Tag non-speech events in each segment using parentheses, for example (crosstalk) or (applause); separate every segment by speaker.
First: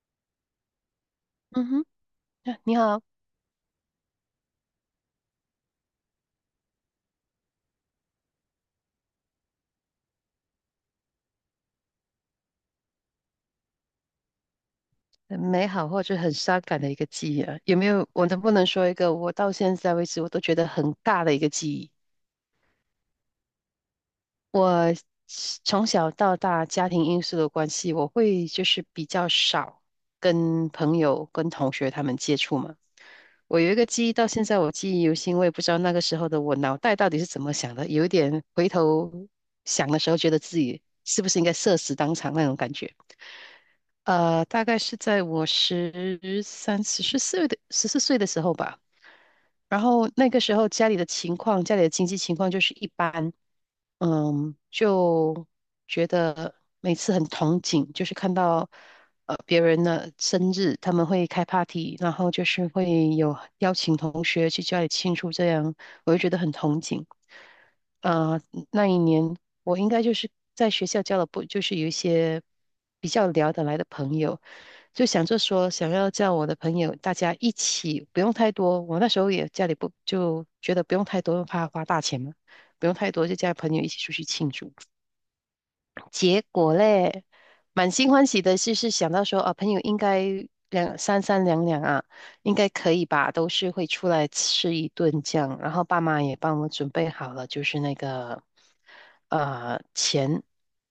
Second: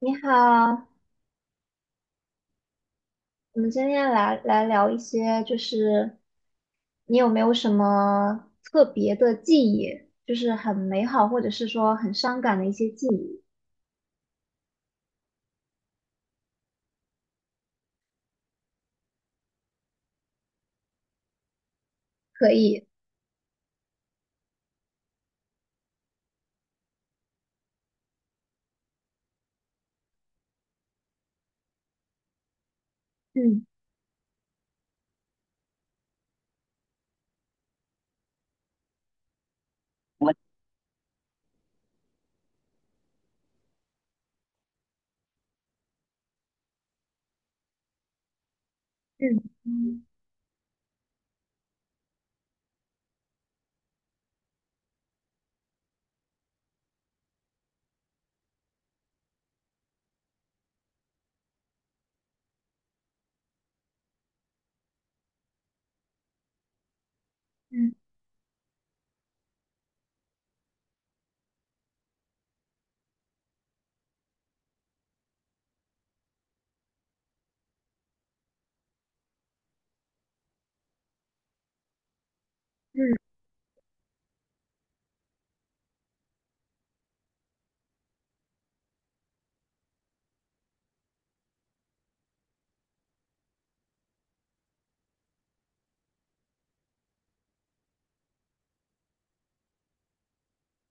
Speaker 1: 你好，
Speaker 2: 嗯哼，啊你好。
Speaker 1: 我们今天来聊一些，就是你有没有什么特别的记忆，就是很美好或者是说很伤感的一些记忆？
Speaker 2: 很美好或者很伤感的一个记忆啊，有没有？我能不能说一个我到现在为止我都觉得很大的一个记忆？
Speaker 1: 可以。
Speaker 2: 我从小到大家庭因素的关系，我会就是比较少跟朋友、跟同学他们接触嘛。我
Speaker 1: 嗯
Speaker 2: 有一个记忆，到现在我记忆犹新，我也不知道那个时候的我脑袋到底是怎么想的，有一点回头想的时候，觉得自己是不是应该社死当场那种感觉。大概是在我十四岁的时候吧。
Speaker 1: 嗯
Speaker 2: 然
Speaker 1: 嗯
Speaker 2: 后那个时候家里的经济情况就是一般。就觉得每次很憧憬，就是看到别人的生日，他们会开 party，然后就是会有邀请同学去家里庆祝，这样我就觉得很憧憬。
Speaker 1: 嗯
Speaker 2: 呃，那一年我应该就是在学校交了不，就是有一些比较聊得来的朋友，就想着说想要叫我的朋友大家一起，不用太多。我那时候也家里不就觉得不用太多，怕花大钱嘛，不用太
Speaker 1: 嗯，
Speaker 2: 多，就叫朋友一起出去庆祝。结果嘞，满心欢喜的是想到说啊，朋友应该三两两啊，应该可以吧，都是会出来吃一顿这样。然后爸妈也帮我准备好了，就是那个钱。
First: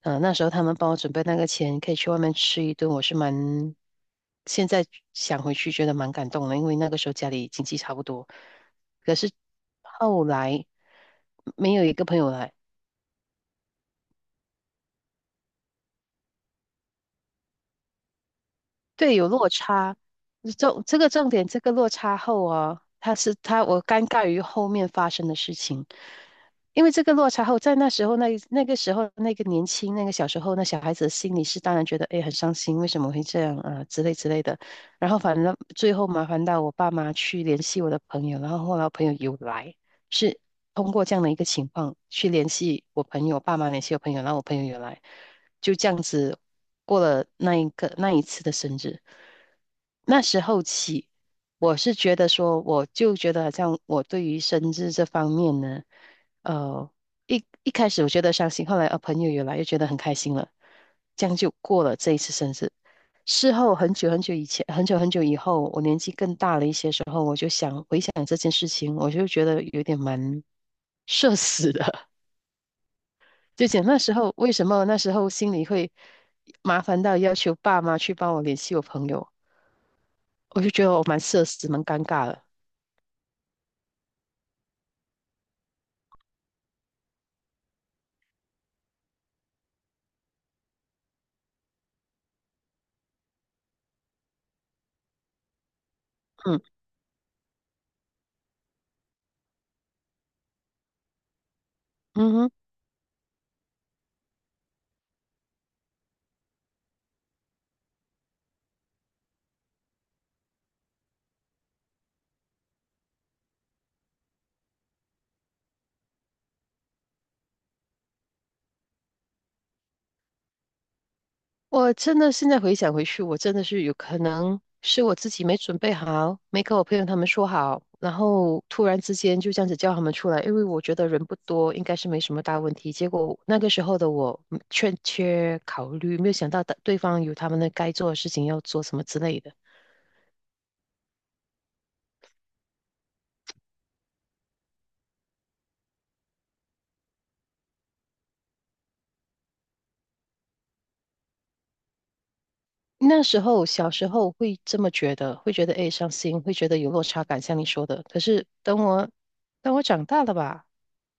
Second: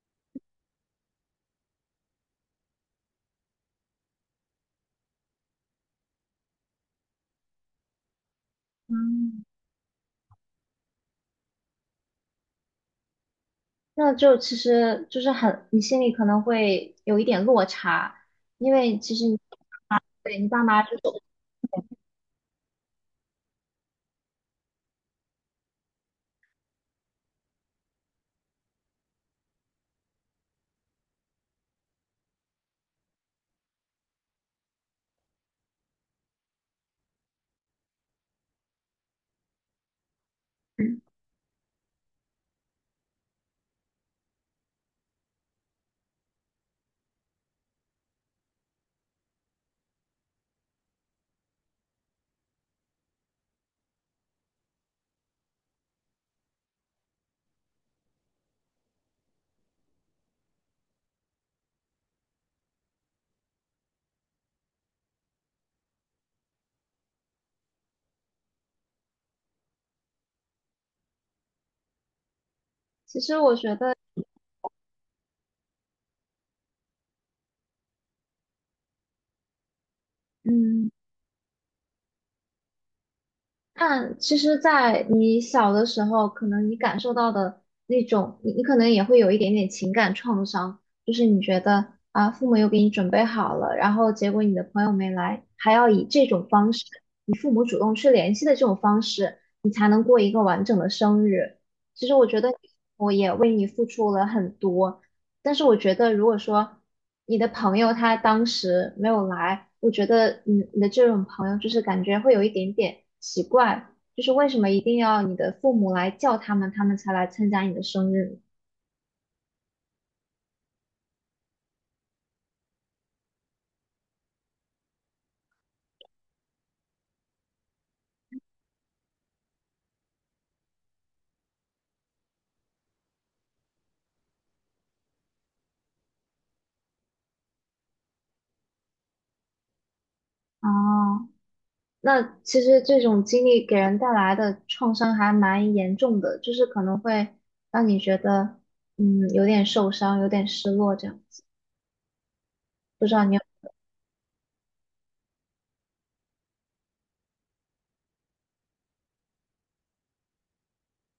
Speaker 2: 那时候他们帮我准备那个钱，可以去外面吃一顿，我是蛮现在想回去觉得蛮感动的，因为那个时候家里经济差不多，可是
Speaker 1: 嗯
Speaker 2: 后来没有一个朋友来。
Speaker 1: 那就其实就是很，你心里可能会有一点落差，因为其
Speaker 2: 对，
Speaker 1: 实
Speaker 2: 有
Speaker 1: 你
Speaker 2: 落差。
Speaker 1: 对你爸妈这
Speaker 2: 这个
Speaker 1: 种，
Speaker 2: 重点，这个落差后啊，他是他，我尴尬于后面发生的事情。因为这个落差后，在那时候那个时候那个年轻那个小时候那小孩子的心里是当然觉得哎很伤心，为什么会这样啊之类的。然后反正最后麻烦到我爸妈去联系我的朋友，然后后来我朋友有来，是通
Speaker 1: 嗯，
Speaker 2: 过这样的一个情况去联系我朋友，爸妈联系我朋友，然后我朋友有来。就这样子过了那一次的生日。那时候起，我是觉得说，我就觉得好像我对于生日这方面呢，呃，一开始我觉得伤心，后来朋友有来又觉得很开心了，这样就过了这一次生日。事后很久很久以后，我年纪更大了一些时候，我就想回想这件事情，我就觉得有点蛮 (laughs) 社死的。
Speaker 1: 其实我
Speaker 2: 就
Speaker 1: 觉
Speaker 2: 讲
Speaker 1: 得。
Speaker 2: 那时候为什么那时候心里会麻烦到要求爸妈去帮我联系我朋友，我就觉
Speaker 1: 嗯。
Speaker 2: 得我蛮社死，蛮尴尬的。
Speaker 1: 但其实，在你小的时候，可能你感受到的那种，你可能也会有一点点情感创伤，就是你觉得啊，父母又给你准备好了，然后结果你的朋友没来，还要以这种方
Speaker 2: 嗯，
Speaker 1: 式，你父母主动去联系的这种方式，你才能过一个完整的生日。其实我
Speaker 2: 嗯
Speaker 1: 觉得
Speaker 2: 哼。
Speaker 1: 我也为你付出了很多，但是我觉得，如果说你的朋友他当时没有来，我觉得你的这种朋友就是感觉会有一点点奇怪，就是为什么一定要你的父母来叫他们，他们才来参加你的生日？
Speaker 2: 我真的现在回想回去，我真的是有可能是我自己没准备好，没跟我朋友他们说好，然后突然之间就这样子叫他们出来，因为我觉得人不多，应该是没什么大问题。结果那个时候的我欠缺考虑，没有想到的对方有他们的该做的事情要做什么之类的。
Speaker 1: 哦，那其实这种经历给人带来的创伤还蛮严重的，就是可能会让你觉得，有点受伤，有点失落这样子。不知
Speaker 2: 那
Speaker 1: 道你？
Speaker 2: 时候小时候会这么觉得，会觉得诶伤心，会觉得有落差感，像你说的。可是等我长大了吧，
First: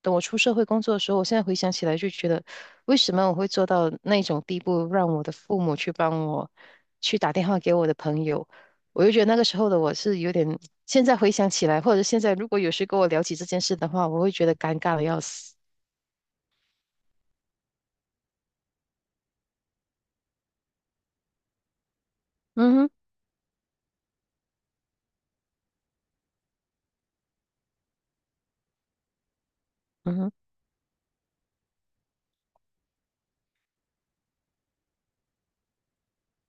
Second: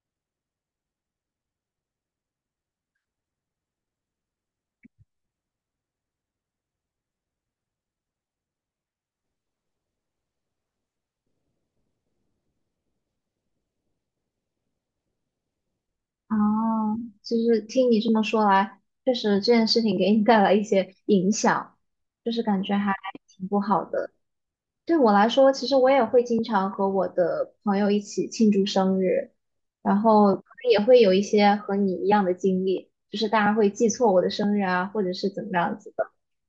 Speaker 2: 等我出社会工作的时候，我现在回想起来就觉得，为什么我会做到那种地步，让我的父母去帮我去打电话给我的朋友？我就觉得那个时候的我是有点，现在回想起来，或者现在如果有谁跟我聊起这件事的话，我会觉得尴尬的要死。
Speaker 1: 哦，就是听你这么说来，确实这件事情给你带来一些影响，就是感觉
Speaker 2: 嗯哼。
Speaker 1: 还挺不好的。对我来说，其实我也会经常和我的朋友一起庆祝生日，然
Speaker 2: 嗯哼。
Speaker 1: 后可能也会有一些和你一样的经历，就是大家会记错我的生日啊，或者是怎么样子。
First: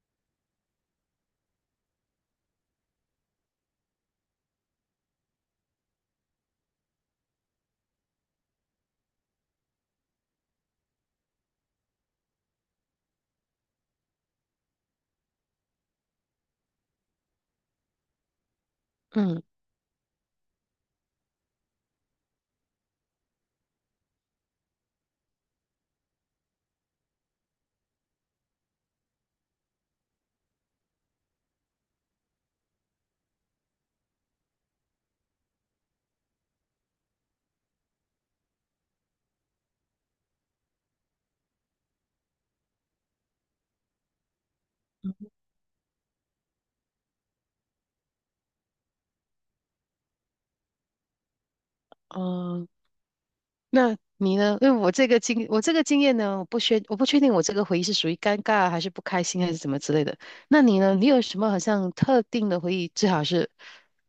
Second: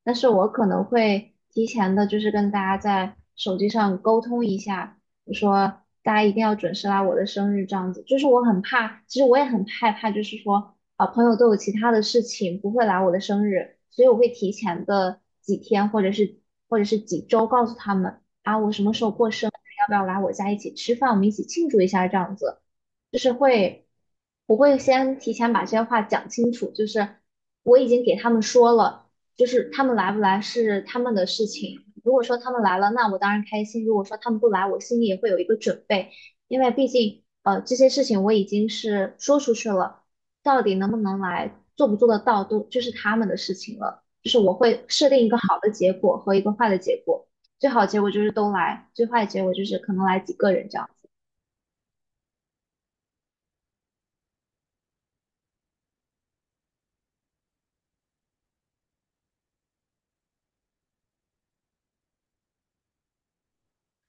Speaker 1: 但是我可能会提前的，就是跟大家在手机上沟通一下，我说大家一定要准时来我的生日，这样子。就是我很怕，其实我也很害怕，就是说啊，朋友都有其他的事情不会来我的生日，所以我会提前的几天或者是几周告诉他们啊，我什么时候过
Speaker 2: 嗯。
Speaker 1: 生日，要不要来我家一起吃饭，我们一起庆祝一下这样子。就是会，我会先提前把这些话讲清楚，就是我已经给他们说了。就是他们来不来是他们的事情。如果说他们来了，那我当然开心；如果说他们不来，我心里也会有一个准备，因为毕竟这些事情我已经是说出去了，到底能不能来，做不做得到，都就是他们的事情了。就是我会设定一个好的结果和一个坏的结果，最好的结果就是都来，最坏的结果就是可能来几个人这样子。
Speaker 2: 哦。那你呢？因为我这个经验呢，我不确定我这个回忆是属于尴尬还是不开心还是怎么之类的。那你呢？你有什么好像特定的回忆？最好是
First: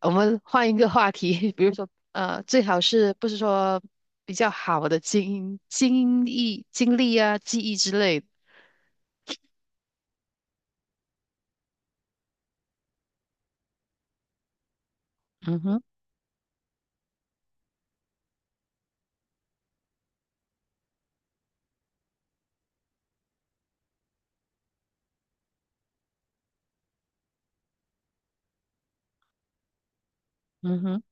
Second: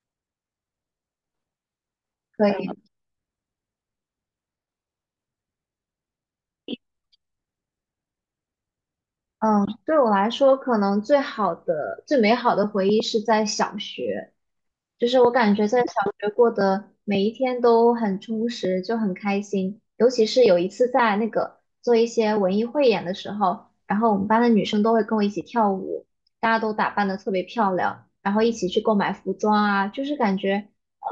Speaker 2: 我们换一个话题，(laughs) 比如说
Speaker 1: 可
Speaker 2: 最
Speaker 1: 以。
Speaker 2: 好是不是说比较好的经历啊、记忆之类的？
Speaker 1: 嗯，对我来说，可能最好的、最美好的回忆是在小学，就是我感
Speaker 2: 嗯
Speaker 1: 觉在
Speaker 2: 哼。
Speaker 1: 小学过的每一天都很充实，就很开心。尤其是有一次在那个做一些文艺汇演的时候，然后我们班的女生都会跟我一起跳舞，大家都打扮得特别漂亮，然后一起去购买服装啊，就是感觉
Speaker 2: 嗯哼。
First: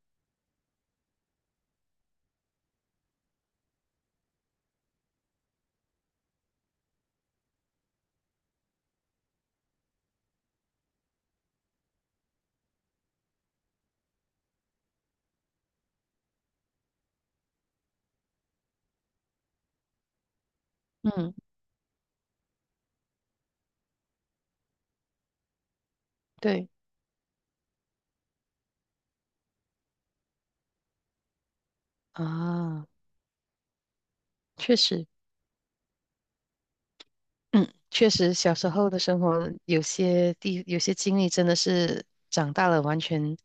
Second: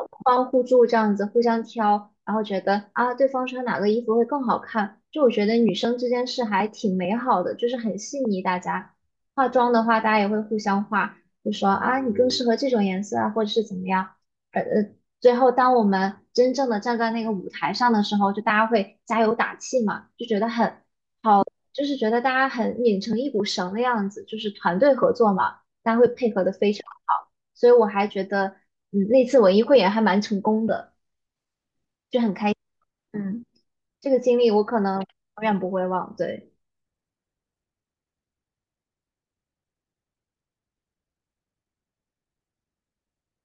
Speaker 1: 这样子互相挑，然后觉得啊，对方穿哪个衣服会更好看。就我觉得女生之间是还挺美好的，就是很细腻。大家化妆的话，大家也会互相化，就说啊，你更适合这种颜色啊，或者是怎么样。呃呃，最后当我们真正的站在那个舞台上的时候，就大家会加油打气嘛，就觉得很，
Speaker 2: 嗯，
Speaker 1: 就是觉得大家很拧成一股绳的样子，就是团队合作嘛，大家会配合的
Speaker 2: 对
Speaker 1: 非常好。所以我还觉得，嗯，那次文艺汇演还蛮成功的。就很开心。
Speaker 2: 啊，
Speaker 1: 嗯，这个经历我
Speaker 2: 确
Speaker 1: 可能
Speaker 2: 实。
Speaker 1: 永远不会忘。对。
Speaker 2: 嗯，确实，小时候的生活有些经历真的是长大了完全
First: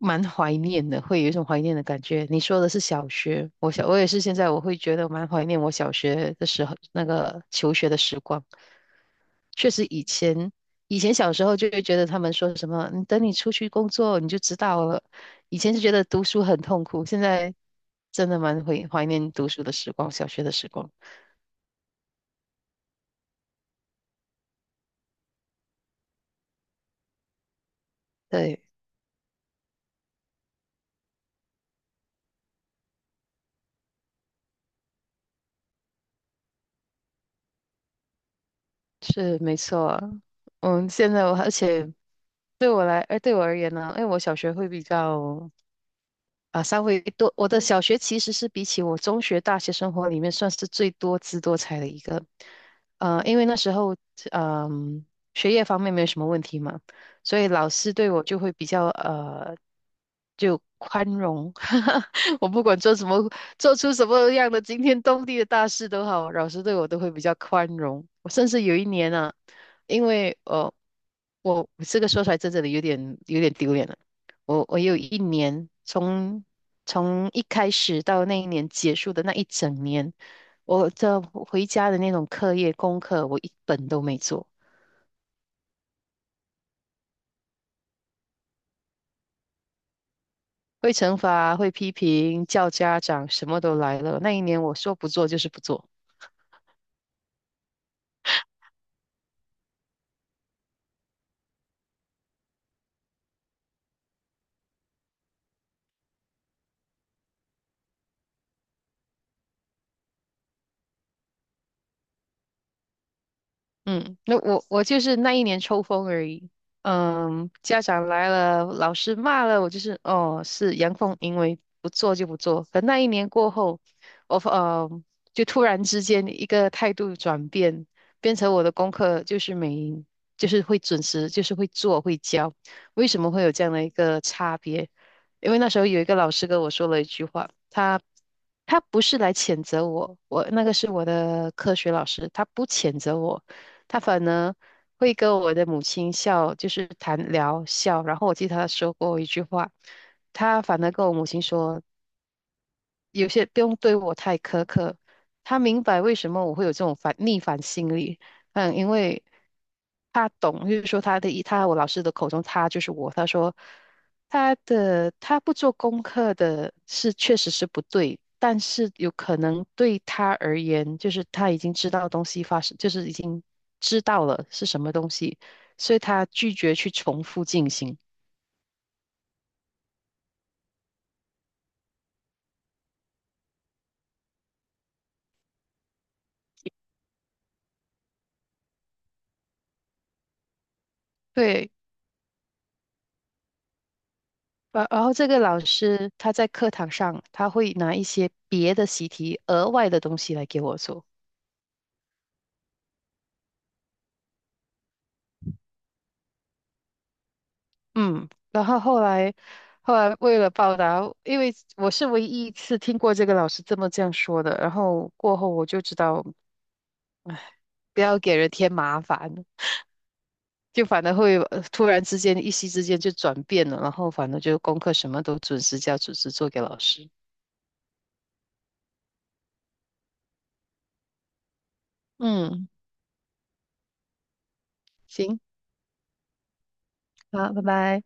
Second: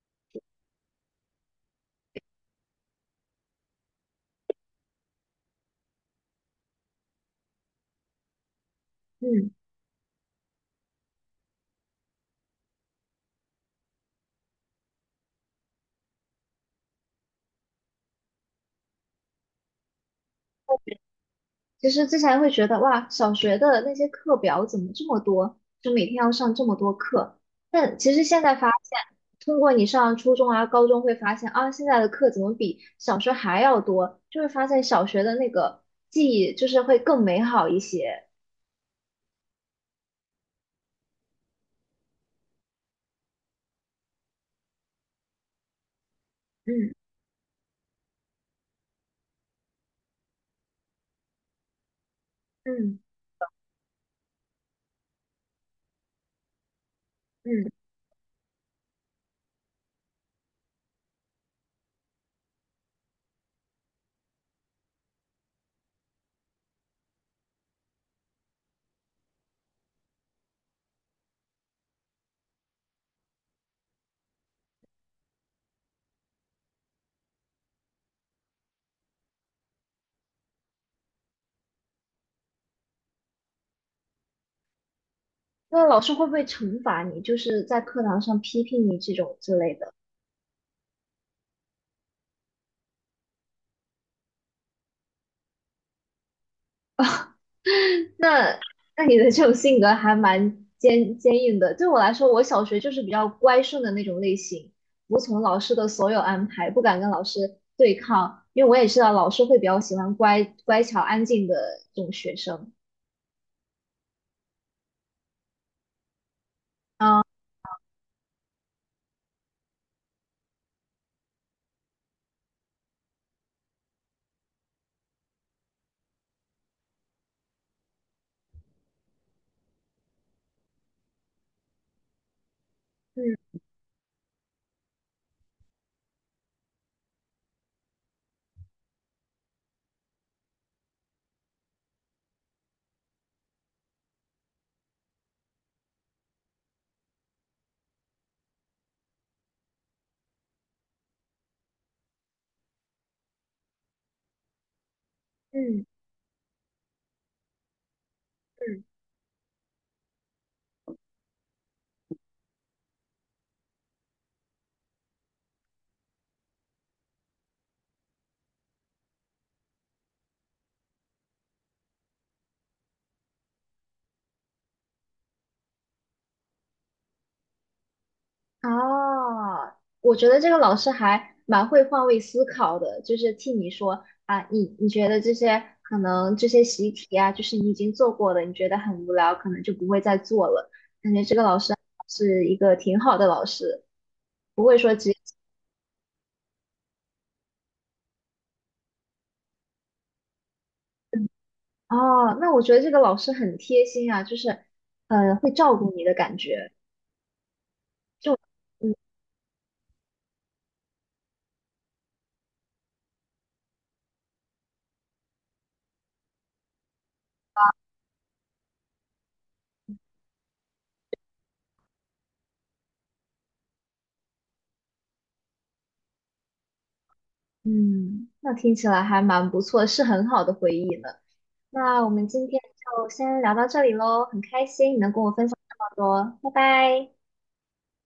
Speaker 2: 蛮怀念的，会有一种怀念的感觉。你说的是小学，我也是现在我会觉得蛮怀念我小学的时候，那个求学的时光。
Speaker 1: 嗯，
Speaker 2: 确实，以前小时候就会觉得他们说什么，你等你出去工作你就知道了。以前是觉得读书很痛苦，现在真的蛮怀念读书的时光，小学的时光。
Speaker 1: 其实之前会觉得哇，小学的那些课表怎么这么多，就每天要上这么多课。但其实现在
Speaker 2: 对。
Speaker 1: 发现，通过你上初中啊、高中会发现啊，现在的课怎么比小学还要多？就会发现小学的那个记忆就是会更美好一些。
Speaker 2: 是没错啊。现在我而且对我来，哎，对我而言呢，因为我小学会比较啊，稍
Speaker 1: 嗯
Speaker 2: 微多。我的小学其实是比起我中学、大学生活里面算是最多姿多彩的一个。
Speaker 1: 嗯
Speaker 2: 因为那时候，嗯、学业方面没有什么问题嘛，所以
Speaker 1: 嗯，
Speaker 2: 老师对我就会比较就宽容。(laughs) 我不管做什么，做出什么样的惊天动地的大事都好，老师对我都会比较宽容。我甚至有一年啊，因为我这个说出来真的有点丢脸了。我有一年，从一开始到那一年结束的那一整年，我这回家的那种课业功课，我一本都没做。
Speaker 1: 那老师会不会惩罚你，就是在课堂上批评你这种之类的？
Speaker 2: 会惩罚，会批评，叫家长，什么都来了。那一年我说不做就是不做。
Speaker 1: (laughs) 那那你的这种性格还蛮坚硬的。对我来说，我小学就是比较乖顺的那种类型，服从老师的所有安排，不敢跟老师对抗，因为我也知道老师会比较喜欢乖乖巧安静的这种学生。
Speaker 2: 嗯，那我就是那一年抽风而已。
Speaker 1: 啊，
Speaker 2: 嗯，家长来了，老师骂了，我就是哦，是阳奉阴违，不做就不做。可那一年过后，我就突然之间一个态度转变，变成我的功课就是就是会准时，就是会做会教。为什么会
Speaker 1: 嗯
Speaker 2: 有这样的一个差别？因为那时候有一个老师跟我说了一句话，他不是来谴责我。我那个是我的科学老师，他不谴责我。他反而会跟我的母亲笑，就是谈聊笑。然后我记得他说过一句话，他反而跟我母亲说：有些不用对我太苛刻，他明
Speaker 1: 嗯
Speaker 2: 白为什么我会有这种逆反心理。
Speaker 1: 嗯。
Speaker 2: 因为他懂，就是说我老师的口中他就是我。他说他不做功课的确实是不对，但是有可能对他而言，就是他已经知道东西发生，就是已经知道了是什么东西，所以他拒绝去重复进行。
Speaker 1: 哦，我觉得这个老师还蛮会换位思考的，就是替你说啊，你觉得这些可能这些习题啊，就是你已经做过的，你觉得很无聊，可能就不会再做了。感觉这个老
Speaker 2: 对，
Speaker 1: 师是一个挺好的老师，不会说
Speaker 2: 然
Speaker 1: 直
Speaker 2: 后
Speaker 1: 接
Speaker 2: 这个老师他在课堂上他会拿一些别的习题、额外的东西来给我做。
Speaker 1: 哦，那我觉得这个老师很贴心啊，就是会照顾你的感觉，
Speaker 2: 嗯，
Speaker 1: 就
Speaker 2: 然后
Speaker 1: 嗯
Speaker 2: 后来为了报答，因为我是唯一一次听过这个老师这样说的，然后过后我就知道不要给人添麻烦，就反而会突然之间一夕之间就转变了，然后反正就功课什么都准时交、准时做给老师。
Speaker 1: 嗯，那听起来还蛮不错，是很好的回忆呢。那我们今天
Speaker 2: 嗯，
Speaker 1: 就先聊到这里喽，很开心你能跟我
Speaker 2: 行，
Speaker 1: 分享这么多，拜拜。
Speaker 2: 好，拜拜。